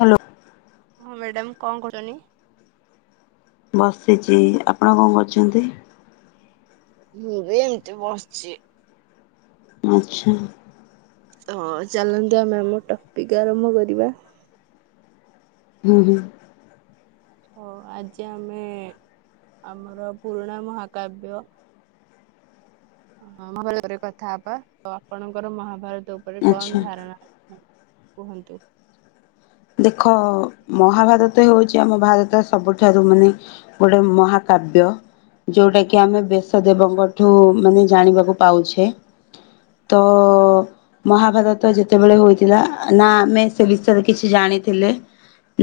Hello. Madam କଣ କରୁଛନ୍ତି? ବସିଛି। ଆପଣ କଣ କରୁଛନ୍ତି? ମୁଁ ବି ଏମିତି ବସିଛି। ଆଚ୍ଛା। ହଁ ଚାଲନ୍ତୁ ଆମେ ଆମ ଟପିକ୍ ଆରମ୍ଭ କରିବା। ହୁଁ- ହୁଁ। ତ ଆଜି ଆମେ ଆମର ପୁରୁଣା ମହାକାବ୍ୟ ହ ମହାଭାରତ ଉପରେ କଥା ହବା, ତ ଆପଣଙ୍କର ମହାଭାରତ ଉପରେ କଣ ଆଚ୍ଛା। ଧାରଣା? କୁହନ୍ତୁ? ଦେଖ ମହାଭାରତ ହେଉଛି, ଆମ ଭାରତ ସବୁଠାରୁ ମାନେ ଗୋଟେ ମହାକାବ୍ୟ। ଯୋଉଟା କି ଆମେ ବେଶ ଦେବଙ୍କଠୁ ମାନେ ଜାଣିବାକୁ ପାଉଛେ। ତ ମହାଭାରତ ଯେତେବେଳେ ହୋଇଥିଲା, ନା ଆମେ ସେ ବିଷୟରେ କିଛି ଜାଣିଥିଲେ,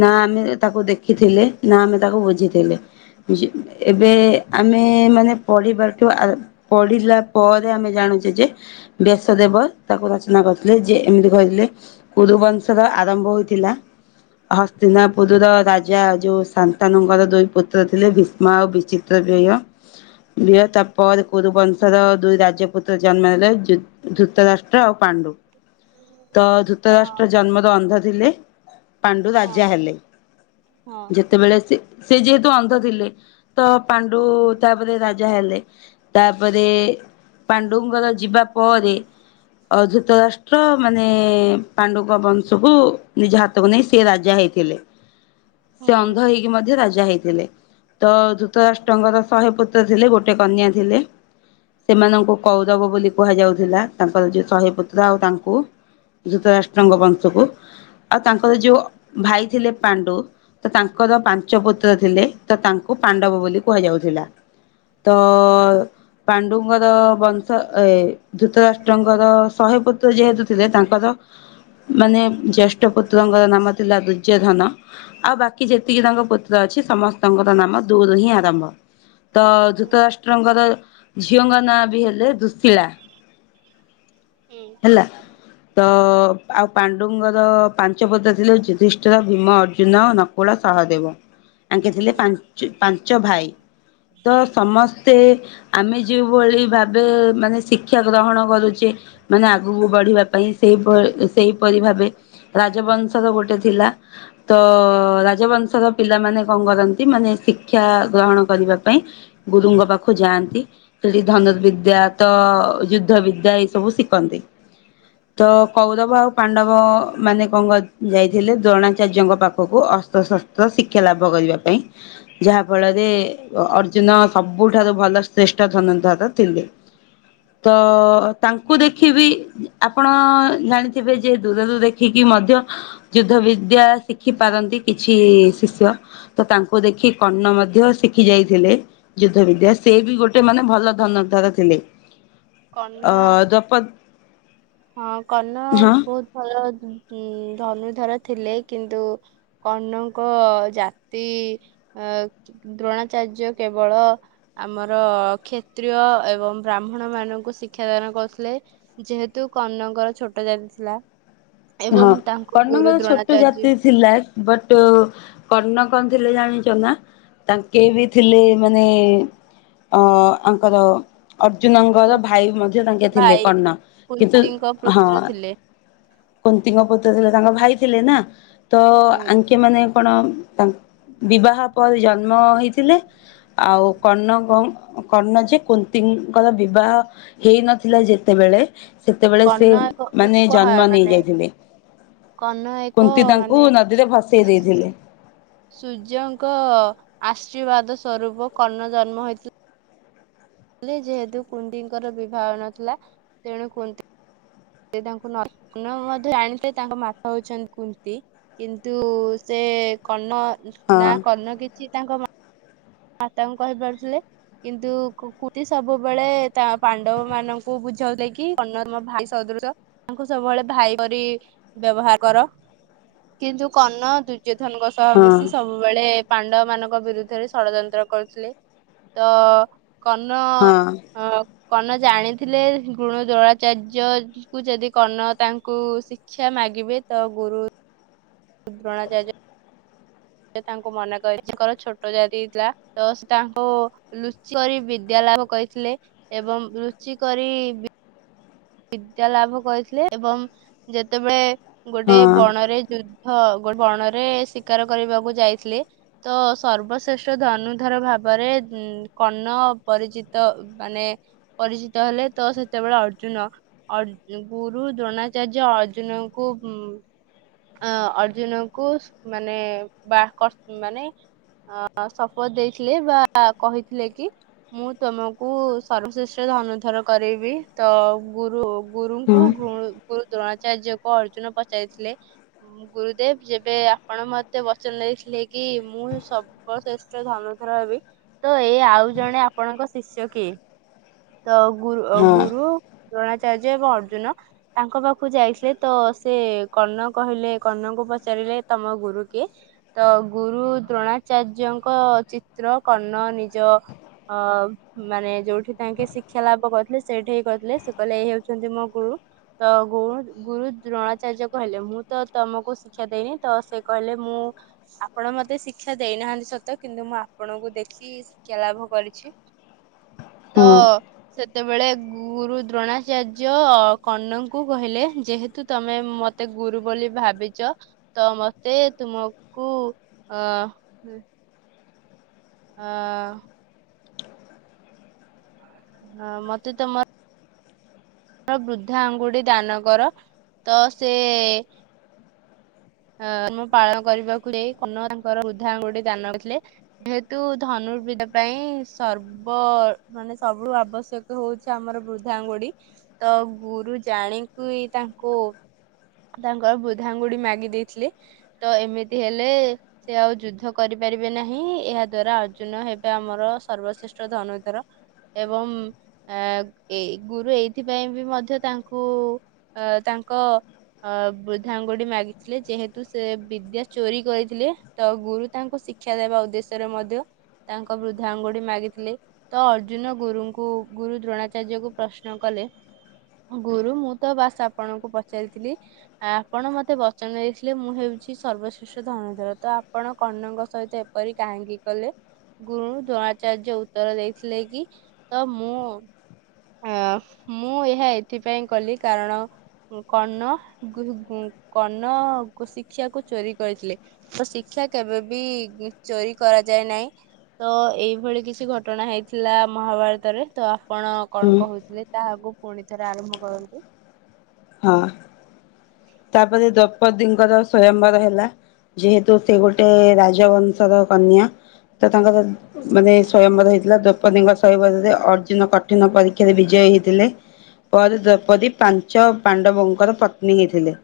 ନା ଆମେ ତାକୁ ଦେଖିଥିଲେ, ନା ଆମେ ତାକୁ ବୁଝିଥିଲେ। [unintelligible] ଏବେ ଆମେ ମାନେ ପଢ଼ିବାଠୁ ପଢିଲା ପରେ ଆମେ ଜାଣୁଛେ ଯେ ବ୍ୟାସଦେବ ତାକୁ ରଚନା କରିଥିଲେ, ଯେ ଏମିତି କହିଥିଲେ କୁରୁବଂଶର ଆରମ୍ଭ ହୋଇ ଥିଲା। ହସ୍ତିନାପୁର ର ରାଜା ଯୋଉ ଶନ୍ତାନୁଙ୍କର ଦୁଇ ପୁତ୍ର ଥିଲେ ଭୀଷ୍ମ ଆଉ ବିଚି [unintelligible] ତାପରେ କୁରୁବଂଶର ଦୁଇ ରାଜପୁତ୍ର ଜନ୍ମ ହେଲେ ଧୂତରାଷ୍ଟ୍ର ଆଉ ପାଣ୍ଡୁ। ତ ହଁ ଧୂତରାଷ୍ଟ୍ର ଜନ୍ମରୁ ଅନ୍ଧ ଥିଲେ। ପାଣ୍ଡୁ ହଁ ରାଜା ହେଲେ। ହଁ ଯେ ସେତେବେଳେ ସେ ସେ ଯେହେତୁ ଅନ୍ଧ ଥିଲେ ତ ପାଣ୍ଡୁ ହୁଁ ତାପରେ ରାଜା ହେଲେ। ତାପରେ ପାଣ୍ଡୁଙ୍କର ଯିବା ପରେ ଅଧୂତ ରାଷ୍ଟ୍ର ମାନେ ପାଣ୍ଡୁଙ୍କ ବଂଶକୁ ନିଜ ହାତକୁ ନେଇ ସେ ରାଜା ହେଇଥିଲେ। ସେ ହୁଁ ଅନ୍ଧ ହେଇକି ମଧ୍ୟ ରାଜା ହେଇଥିଲେ। ତ ଧୁତରାଷ୍ଟ୍ରଙ୍କର ଶହେ ପୁତ୍ର ଥିଲେ ଗୋଟେ କନ୍ୟା ଥିଲେ। ସେମାନଙ୍କୁ କୌରବ ବୋଲି କୁହାଯାଉଥିଲା ତାଙ୍କର ଯୋଉ ଶହେ ପୁତ୍ର ଆଉ ତାଙ୍କୁ। ଧୂତରାଷ୍ଟ୍ରଙ୍କ ବଂଶକୁ। ଆଉ ତାଙ୍କର ଯୋଉ ଭାଇ ଥିଲେ ପାଣ୍ଡୁ ତ ତାଙ୍କର ପାଞ୍ଚ ପୁତ୍ର ଥିଲେ ତ ତାଙ୍କୁ ପାଣ୍ଡବ ବୋଲି କୁହାଯାଉଥିଲା। ତ ହୁଁ ପାଣ୍ଡୁଙ୍କୁ ର ବଂଶ ଏ ଧୃତରାଷ୍ଟ୍ରଙ୍କର ଶହେ ପୁତ୍ର ଯେହେତୁ ଥିଲେ ତାଙ୍କର ମାନେ ଜ୍ୟେଷ୍ଠ ପୁତ୍ରଙ୍କର ନାମ ଥିଲା ଦୁର୍ଯ୍ୟୋଧନ। ଆଉ ବାକି ଯେତିକି ତାଙ୍କ ପୁତ୍ର ଅଛି ସମସ୍ତଙ୍କର ନାମ ଦୂ ରୁ ହିଁ ଆରମ୍ଭ। ତ ଧୂତରାଷ୍ଟ୍ରଙ୍କର ଝିଅଙ୍କ ନାଁ ବି ହେଲେ ଦୁଶୀଳା। ହୁଁ ହେଲା। ତ ଆଉ ପାଣ୍ଡୁଙ୍ଗର ପାଞ୍ଚ ପୁତ୍ର ଥିଲେ ଯୁଧିଷ୍ଠର, ଭୀମ, ଅର୍ଜୁନ, ନ କୁଳ, ସହଦେବ। [inaudible] ଆଙ୍କେ ଥିଲେ ପାଞ୍ଚ ପାଞ୍ଚ ଭାଇ ତ ସମସ୍ତେ ଆମେ ଯେଉଁଭଳି ଭାବେ ମାନେ ଶିକ୍ଷା ଗ୍ରହଣ କରୁଚେ ମାନେ ଆଗକୁ ବଢିବା ପାଇଁ ସେଇପ ସେଇପରି ଭାବେ ରାଜବଂଶର ଗୋଟେ ଥିଲା। ତ ରାଜବଂଶର ପିଲାମାନେ କଣ କରନ୍ତି ମାନେ ଶିକ୍ଷା ଗ୍ରହଣ କରିବା ପାଇଁ ଗୁରୁଙ୍କ ପାଖକୁ ଯାଆନ୍ତି ସେଠି ଧନୁର୍ବିଦ୍ୟା ତ ଯୁଦ୍ଧ ବିଦ୍ୟା ଏଇ ସବୁ ଶି ଖନ୍ତି ତ କୌରବ ଆଉ ପାଣ୍ଡବ ମାନେ କଣ କ ଯାଇଥିଲେ ଦ୍ରୋଣାଚାର୍ଯ୍ୟଙ୍କ ପାଖକୁ ଅସ୍ତ୍ରଶସ୍ତ୍ର ଶିକ୍ଷା ଲାଭ କରିବା ପାଇଁ। ଯାହା ଫଳରେ ଅର୍ଜୁନ ସବୁଠାରୁ ଭଲ ଶ୍ରେଷ୍ଠ ଧନୁର୍ଦ୍ଧର ଥିଲେ। ତ ତାଙ୍କ କୁ ଦେଖିବି ଆପଣ ଜାଣିଥିବେ ଯେ ଦୂରରୁ ଦେଖିକି ମଧ୍ୟ ଯୁଦ୍ଧ ବିଦ୍ୟା ଶିଖି ପାରନ୍ତି କିଛି ଶିଷ୍ୟ ତ ତାଙ୍କୁ ଦେଖି କର୍ଣ୍ଣ ମଧ୍ୟ ଶିଖି ଯାଇଥିଲେ। ଯୁଦ୍ଧ ବିଦ୍ୟା ସେ ବି ଗୋଟେ ମାନେ ଭଲ ଧନୁର୍ଦ୍ଧର ଥିଲେ। କର୍ଣ୍ଣ ଅ ଦ୍ରୌପ ହଁ କର୍ଣ୍ଣ ହଁ। ବୋହୁତ୍ ଭଲ ଉଁ ଧନୁର୍ଦ୍ଧର ଥିଲେ କିନ୍ତୁ କର୍ଣ୍ଣଙ୍କ ଜାତି ଅ ଦ୍ରୋଣାଚାର୍ଯ୍ୟ କେବଳ ଆମର କ୍ଷତ୍ରିୟ ଏବଂ ବ୍ରାହ୍ମଣ ମାନ ଙ୍କୁ ଶିକ୍ଷାଦାନ କରୁଥିଲେ। ଯେହେତୁ କର୍ଣ୍ଣଙ୍କର ଛୋଟ ଜାତି ଥିଲା। ହଁ ଏବଂ ତାଙ୍କୁ ଗୁରୁ କର୍ଣ୍ଣଙ୍କର ଛୋଟ ଦ୍ରୋଣାଚାର୍ଯ୍ୟ ଜାତି ଥିଲା ବଟ୍ କର୍ଣ୍ଣ କଣ ଥିଲେ ଜାଣିଚ ନା? ତାଙ୍କେ ବି ଥିଲେ ମାନେ ଅ ଆଙ୍କର ଅର୍ଜୁନଙ୍କର କୁ- ଭାଇ ମଧ୍ୟ ତାଙ୍କେ ଥିଲେ ଭାଇ କର୍ଣ୍ଣ କିନ୍ତୁ କୁନ୍ତିଙ୍କ ହଁ। ପୁତ୍ର ଥିଲେ କୁନ୍ତିଙ୍କ ପୁତ୍ର ଥିଲେ ତାଙ୍କ ଭାଇ ଥିଲେ ନା ତ ହୁଁ ଆଙ୍କେ ମାନେ ଆପଣ ତା ବିବାହ ପରେ ଜନ୍ମ ହେଇଥିଲେ। ଆଉ କର୍ଣ୍ଣ କୋ କର୍ଣ୍ଣ ଯେ କୁନ୍ତିଙ୍କର ବିବାହ ହେଇ ନଥିଲା ଯେତେବେଳେ ସେତେବେଳେ ସେ କର୍ଣ୍ଣ ଏକ ମାନେ ଉପହାର ଜନ୍ମ ମାନେ ନେଇଯାଇ ଥିଲେ। କର୍ଣ୍ଣ ଏକ କୁନ୍ତି ମାନେ ତାଙ୍କୁ ନଦୀରେ ଭସେଇ ଦେଇଥିଲେ। ସୂର୍ଯ୍ୟଙ୍କ ଆଶୀର୍ବାଦ ସ୍ୱରୂପ କର୍ଣ୍ଣ ଜନ୍ମ ହେଇଥି ଲେ। ଯେହେତୁ କୁନ୍ତିଙ୍କର ବିବାହ ହୋଇନଥିଲା ତେଣୁ କୁନ୍ତି ସେ ତାଙ୍କୁ ନଗ୍ନ ମଧ୍ୟ ଜାଣିଥିଲେ ତାଙ୍କ ମାତା ହୋଉଛନ୍ତି କୁନ୍ତି। କିନ୍ତୁ ସେ କର୍ଣ୍ଣ ହଁ ନା କର୍ଣ୍ଣ କିଛି ତାଙ୍କ ମା ତାଙ୍କୁ କହିପାରୁଥିଲେ। କିନ୍ତୁ କୁନ୍ତି ସବୁବେଳେ ତା ପାଣ୍ଡବ ମାନଙ୍କୁ ବୁଝାଉଥିଲେ କି କର୍ଣ୍ଣ ତମ ଭାଇ ସଦୃଶ। ତାଙ୍କୁ ସବୁବେଳେ ଭାଇ କରି ବ୍ୟବହାର କର। କିନ୍ତୁ କର୍ଣ୍ଣ ଦୁର୍ଯ୍ୟଧନଙ୍କ ସହ ହଁ ମିଶି ସବୁବେଳେ ପାଣ୍ଡବ ମାନଙ୍କ ବିରୁଦ୍ଧରେ ଷଡଯନ୍ତ୍ର କରୁଥିଲେ ତ କର୍ଣ୍ଣ ହଁ ଅ କର୍ଣ୍ଣ ଜାଣିଥିଲେ ଗୁରୁ ଦ୍ରୋଣାଚାର୍ଯ୍ୟ କୁ ଯଦି କର୍ଣ୍ଣ ତାଙ୍କୁ ଶିକ୍ଷା ମାଗିବେ ତ ଗୁରୁ ଦ୍ରୋଣାଚାର୍ଯ୍ୟ ସେ ତାଙ୍କୁ ମନା କରିଚି ତାଙ୍କର ଛୋଟ ଜାତି ଥିଲା ତ ସେ ତାଙ୍କୁ ଲୁଚି କରି ବିଦ୍ୟା ଲାଭ କରିଥିଲେ ଏବଂ ଲୁଚି କରି ବିଦ୍ୟା ଲାଭ କରିଥିଲେ ଏବଂ ଯେତେବେଳେ ଗୋଟେ ହଁ ବଣରେ ଯୁ ହଁ ଗୋଟେ ବଣରେ ଶିକାର କରିବାକୁ ଯାଇଥିଲେ। ତ ସର୍ବଶ୍ରେଷ୍ଠ ଧନୁର୍ଦ୍ଧର ଭାବରେ ଉ କର୍ଣ୍ଣ ପରିଚିତ। ମାନେ ପରିଚିତ ହେଲେ ତ ସେତେବେଳେ ଅର୍ଜୁନ ଅର୍ଜୁ ଗୁରୁ ଦ୍ରୋଣାଚାର୍ଯ୍ୟ ଅର୍ଜୁନଙ୍କୁ ଅଁ ଅର୍ଜୁନକୁ ମାନେ ବା କର ମାନେ ଆଃ ଶପଥ ଦେଇଥିଲେ ବା କହିଥିଲେ କି ମୁଁ ତମକୁ ସର୍ବଶ୍ରେଷ୍ଠରେ ଧନୁର୍ଦ୍ଧର କରେଇବି ତ ଗୁରୁ ହୁଁ ଗୁରୁଙ୍କୁ ଗୁରୁ ଦ୍ରୋଣାଚାର୍ଯ୍ୟଙ୍କୁଅର୍ଜୁନ ପଚାରିଥିଲେ। ଗୁରୁଦେବ ଯେବେ ଆପଣ ମତେ ବଚନ ଦେଇଥିଲେ କି ମୁଁ ସବୁ ସର୍ବଶ୍ରେଷ୍ଠ ଧନୁର୍ଦ୍ଧର ହେବି ତ ଏଇ ଆଉ ଜଣେ ଆପଣଙ୍କ ଶିଷ୍ୟ କିଏ? ତ ଗୁରୁ ହଁ ଗୁରୁ ଦ୍ରୈଣାଚାର୍ଯ୍ୟ ଏବଂ ଅର୍ଜୁନ ତାଙ୍କ ପାଖକୁ ଯାଇଥିଲେ ତ ସେ କର୍ଣ୍ଣ କହିଲେ କର୍ଣ୍ଣଙ୍କୁ ପଚାରିଲେ ତମ ଗୁରୁ କିଏ? ତ ଗୁରୁ ଦ୍ରୋଣାଚାର୍ଯ୍ୟଙ୍କ ଚିତ୍ର କର୍ଣ୍ଣ ନିଜ ଅ-ମାନେ ଯୋଉଠି ତାଙ୍କେ ଶିକ୍ଷା ଲାଭ କରିଥିଲେ ସେଇଠି ହି କହିଥିଲେ। କହିଲେ ଏଇ ହେଉଛନ୍ତି ମୋ ଗୁରୁ। ତ ଗରୁ ଗୁରୁ ଦ୍ରୋଣାଚାର୍ଯ୍ୟ କହିଲେ, ମୁଁ ତ ତମକୁ ଶିକ୍ଷା ଦେଇନି ତ ସେ କହିଲେ ମୁଁ ଆପଣ ମତେ ଶିକ୍ଷା ଦେଇନାହାନ୍ତି ସତ, କିନ୍ତୁ ମୁଁ ଆପଣଙ୍କୁ ଦେଖି କି ଶିକ୍ଷା ଲାଭ କରିଛି, ତ ହୁଁ ସେତେବେଳେ ଗୁରୁ ଦ୍ରୋଣାଚାର୍ଯ୍ୟ କର୍ଣ୍ଣ ଙ୍କୁ କହିଲେ ଯେହେତୁ ତମେ ମତେ ଗୁରୁ ବୋଲି ଭାବିଛ ତ ମତେ ତୁମକୁ ଅ ଅ ହଁ ମତେ ତମ ବୃଦ୍ଧା ଆଙ୍ଗୁଠି ଦାନ କର ତ ସେ ଅ ମୁଁ ପାଳନ କରିବାକୁ ଯାଇ କର୍ଣ୍ଣ ତାଙ୍କର ରୃଦ୍ଧା ଆଙ୍ଗୁଠି ଦାନ କରିଥିଲେ ଥିଲେ। ଯେହେତୁ ଧନୁର୍ବିଦ୍ୟା ପାଇଁ ସର୍ବ ବ ମାନେ ସବୁୁଠୁ ଆବଶ୍ୟକ ହେଉଛି ଆମର ବୃଦ୍ଧାଙ୍ଗୁଡି। ତ ଗୁରୁ ଜାଣିକି ତାଙ୍କୁ ତାଙ୍କର ବୃଧାଆଙ୍ଗୁଠି ମାଗି ଦେଇଥିଲି ତ ଏମିତି ହେଲେ ସେ ଆଉ ଯୁଦ୍ଧ କରିପାରିବେ ନାହିଁ ଏହା ଦ୍ଵାରା ଅର୍ଜୁନ ହେବେ ଆମର ସର୍ବଶ୍ରେଷ୍ଠ ଧନୁର୍ଦ୍ଧର। ଏବଂ ଆ ଏ ଗୁରୁ ଏଇଥିପାଇଁ ବି ମଧ୍ୟ ତାଙ୍କୁ ତାଙ୍କ ଆ ବୃଦ୍ଧାଙ୍ଗୁଠି ମାଗିଥିଲେ ଯେହେତୁ ସେ ବିଦ୍ୟା ଚୋରି କରିଥିଲେ। ତ ଗୁରୁ ତାଙ୍କୁ ଶିକ୍ଷା ଦେବା ଉଦ୍ଦେଶ୍ୟରେ ମଧ୍ୟ ତାଙ୍କ ବୃଦ୍ଧା ଆଙ୍ଗୁଠି ମାଗିଥିଲେ। ତ ଅର୍ଜୁନ ଗୁରୁଙ୍କୁ ଗୁରୁ ଦ୍ରୋଣାଚାର୍ଯ୍ୟ କୁ ପ୍ରଶ୍ନ କଲେ। ଗୁରୁ, ମୁଁ ତ ବାସ ଆପଣଙ୍କୁ ପଚାରିଥିଲି ଆପଣ ମତେ ବଚନ ଦେଇଥିଲେ ମୁଁ ହେଉଛି ସର୍ବଶ୍ରେଷ୍ଠ ଧନୁର୍ଦ୍ଧର ତ ଆପଣ କର୍ଣ୍ଣଙ୍କ ସହିତ ଏପରି କାହିଁକି କଲେ? ଗୁରୁ ଦ୍ରୋଣାଚାର୍ଯ୍ୟ ଉତ୍ତର ଦେଇଥିଲେ କି ତ ମୁଁ ହଁ ମୁଁ ଏହା ଏଥିପାଇଁ କଲି କାରଣ କର୍ଣ୍ଣ ଗୁରୁ କର୍ଣ୍ଣ କୁ ଶିକ୍ଷାକୁ ଚୋରି କରିଥିଲେ। ତ ଶିକ୍ଷା କେବେ ବିି ଚୋରି କରାଯାଏ ନାହିଁ। ତୋ ଏଇଭଳି କିଛି ଘଟଣା ହେଇଥିଲା ମହାଭାରତରେ ତ ଆପଣ ହୁଁ କଣ କହୁଥିଲେ ତାହାକୁ ପୁଣି ଥରେ ଆରମ୍ଭ କରନ୍ତୁ। ହଁ, ତାପରେ ଦ୍ରୌପଦୀଙ୍କର ସ୍ଵୟମ୍ବର ହେଲା। ଯେହେତୁ ସେ ଗୋଟେ ରାଜବଂଶର କନ୍ୟା ତ ତାଙ୍କର ମାନେ ସ୍ଵୟମ୍ବର ହେଇଥିଲା ଦ୍ରୌପଦୀଙ୍କ ସ୍ବାୟମ୍ବର ରେଅର୍ଜୁନ କଠିନ ପରୀକ୍ଷାରେ ବିଜୟ ହେଇଥିଲେ। ପରେ ଦ୍ରୌପଦୀ ପାଞ୍ଚ ପାଣ୍ଡବଙ୍କର ପତ୍ନୀ ହେଇଥିଲେ।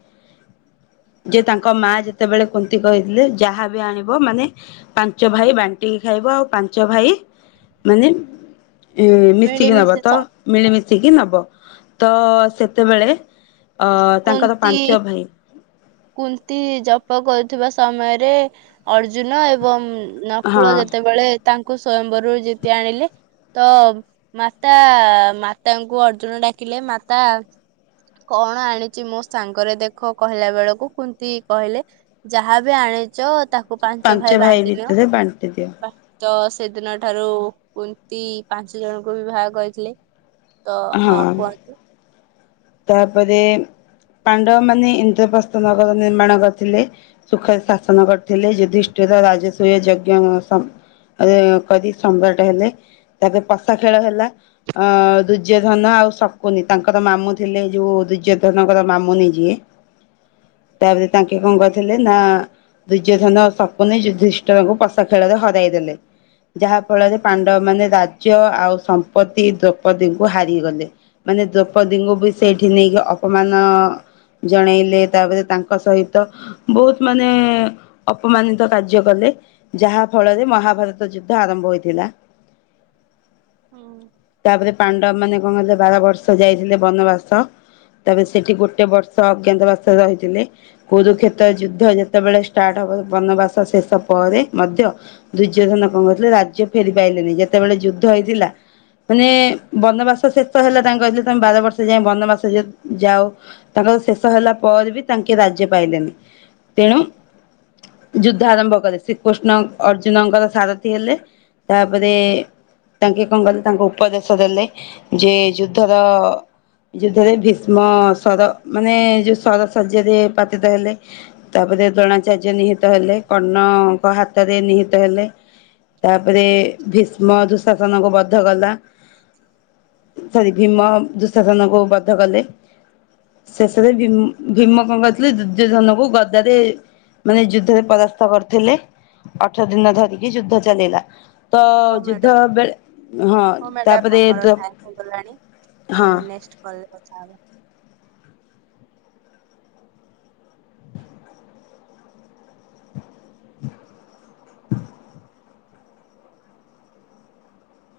ଯେ ତାଙ୍କ ମା ଯେତେବେଳେ କୁନ୍ତି କହିଥିଲେ ଯାହାବି ଆଣିବ ମାନେ ପାଞ୍ଚ ଭାଇ ବାଣ୍ଟିକି ଖାଇବ ଆଉ ପାଞ୍ଚ ଭାଇ- ମାନେ ଏ ମିଶିକି ନବ ମିଳିମିଶି ତ ଥ ମିଳିମିଶିକି ନବ ତ ସେତେବେଳେ ଅ ତାଙ୍କର କୁନ୍ତି ପାଞ୍ଚ ଭାଇ। କୁନ୍ତି ଜପ କରୁଥିବା ସମୟରେ ଅର୍ଜୁନ ଏବଂ ହଁ ନକୁଳ ଯେତେବେଳେ ତାଙ୍କୁ ସ୍ଵୟମ୍ବରରୁ ଯେତି ଆଣିଲେ ତ ମାତା ମାତାଙ୍କୁ ଅର୍ଜୁନ ଡାକିଲେ ମାତା। କଣ ଆଣିଛି ମୋ ସାଙ୍ଗରେ ଦେଖ କହିଲା ବେଳକୁ କୁନ୍ତି କହିଲେ ଯାହାବ ଆଣିଛ ତାକୁ ପାଞ୍ଚ ଭାଇ ବାଣ୍ଟିନିଅ। ଭିତରେ ବାଣ୍ଟି ଦିଅ ତ ସେଦିନ ଠାରୁ କୁନ୍ତି ପାଞ୍ଚ ଜଣଙ୍କୁ ବିିବାହ କରିଥିଲେ। ତ ହଁ କୁହନ୍ତୁ। ତାପରେ ପାଣ୍ଡବ ମାନେ ଇନ୍ଦ୍ରପ୍ରସ୍ଥ ନଗର ନିର୍ମାଣ କରିଥିଲେ। ସୁଖରେ ଶାସନ କରିଥିଲେ ଯଧିଷ୍ଠର ରାଜସ୍ଵୟ ଯଜ୍ଞ ଆରେ କଦି ସମ୍ରାଟ ହେଲେ ତାପରେ ପଷା ଖେଳ ହେଲା ଅ ଦୁର୍ଯ୍ୟଧନ ଧନ ଆଉ ଶକୁନି ତାଙ୍କର ମାମୁଁ। ଥିଲେ ଯୋଉ ଦୁର୍ଯ୍ୟୋଧନଙ୍କର ମାମୁନି ଯିଏ। ତାପରେ ତାଙ୍କେ କଣ କରିଥିଲେ ନା ଦୁର୍ଯ୍ୟଧନ ଶକୁନି ଯୁଧିଷ୍ଠରଙ୍କୁ ପସା ଖେଳରେ ହରାଇ ଦେଲେ। ଯାହା ଫଳରେ ପାଣ୍ଡବ ମାନେ ଆଉ ସମ୍ପତି ଦ୍ରୌପଦୀଙ୍କୁ ହାରିଗଲେ ମାନେ ଦ୍ରୌପଦୀଙ୍କୁ ବି ସେଇଠି ନେଇକି ଅପମାନ ଜଣେଇଲେ ତାପରେ ତାଙ୍କ ସହିତ ବହୁତ ମାନେ ଅପମାନିତ କାର୍ଯ୍ୟ କଲେ। ଯାହା ଫଳରେ ମହାଭାରତ ଯୁଦ୍ଧ ଆରମ୍ଭ ହୋଇଥିଲା। ହୁଁ। ତାପରେ ପାଣ୍ଡବ ମାନେ କଣ ହେଲେ ବାର ବର୍ଷ ଯାଇଥିଲେ ବନବାସ। ତ ସେଠି ଗୋଟେ ବର୍ଷ ଅଜ୍ଞାତବାସରେ ରହିଥିଲେ। କୁରୁକ୍ଷେତ ଯୁଦ୍ଧ ଯେତେବେଳେ ଷ୍ଟାର୍ଟ ହବ ବନବାସ ଶେଷ ପରେ ମଧ୍ୟ ଦୁର୍ଯ୍ୟଧନ କଣ କରିଥିଲେ ରାଜ୍ୟ ଫେରି ପାଇଲେନି ଯେତେବେଳେ ଯୁଦ୍ଧ ହେଇଥିଲା। ମାନେ ବନବାସ ଶେଷ ହେଲା ତାଙ୍କେ କହିଲେ ତମେ ବାର ବର୍ଷ ଯାଏ ବନବାସ ଯ ଯାଉ ତାଙ୍କର ଶେଷ ହେଲା ପରେ ବି ତାଙ୍କେ ରାଜ୍ୟ ପାଇଲେନି। ତେଣୁ ଯୁଦ୍ଧ ଆରମ୍ଭ କଲେ। ଶ୍ରୀକୃଷ୍ଣ ଅର୍ଜୁନଙ୍କର ସାରଥୀ ହେଲେ ତାପରେ ତାଙ୍କେ କଣ କଲେ ତାଙ୍କ ଉପଦେଶ ଦେଲେ ଯେ ଯୁଦ୍ଧର ଯୁଦ୍ଧରେ ଭୀଷ୍ମ ସର ମାନେ ଯୋଉ ସର ଶଯ୍ୟାରେ ପାତିତ ହେଲେ। ତାପରେ ଦ୍ରୋଣାଚାର୍ଯ୍ୟ ନିହିତ ହେଲେ କର୍ଣ୍ଣ ଙ୍କ ହାତରେ ନିହିତ ହେଲେ। ତାପରେ ଭୀଷ୍ମ ଦୁଃଶାସନକୁ ବଦ୍ଧ କଲା। ସରି ଭୀମ ଦୁଶାସନକୁ ବଧ କଲେ। ଶେଷରେ ଭୀମ କଣ କରିଥିଲେ ଦୁର୍ଯ୍ୟଧନ କୁ ଗଦା ରେ ମାନେ ଯୁଦ୍ଧରେ ପରାସ୍ତ କରିଥିଲେ ଅଠର ଦିନ ଧରିକି ଯୁଦ୍ଧ ଚାଲିଲା। ତ ହଉ ଯୁଦ୍ଧ ମ୍ୟାଡାମ ବେଳେ ହଁ ହଉ ମ୍ୟାଡାମ ତାପରେ ଆମର ଟାଇମ ହେଇଗଲାଣି। ହଁ ଆମେ ନେକ୍ସଟ୍ କଲ୍ ରେ କଥା ହବା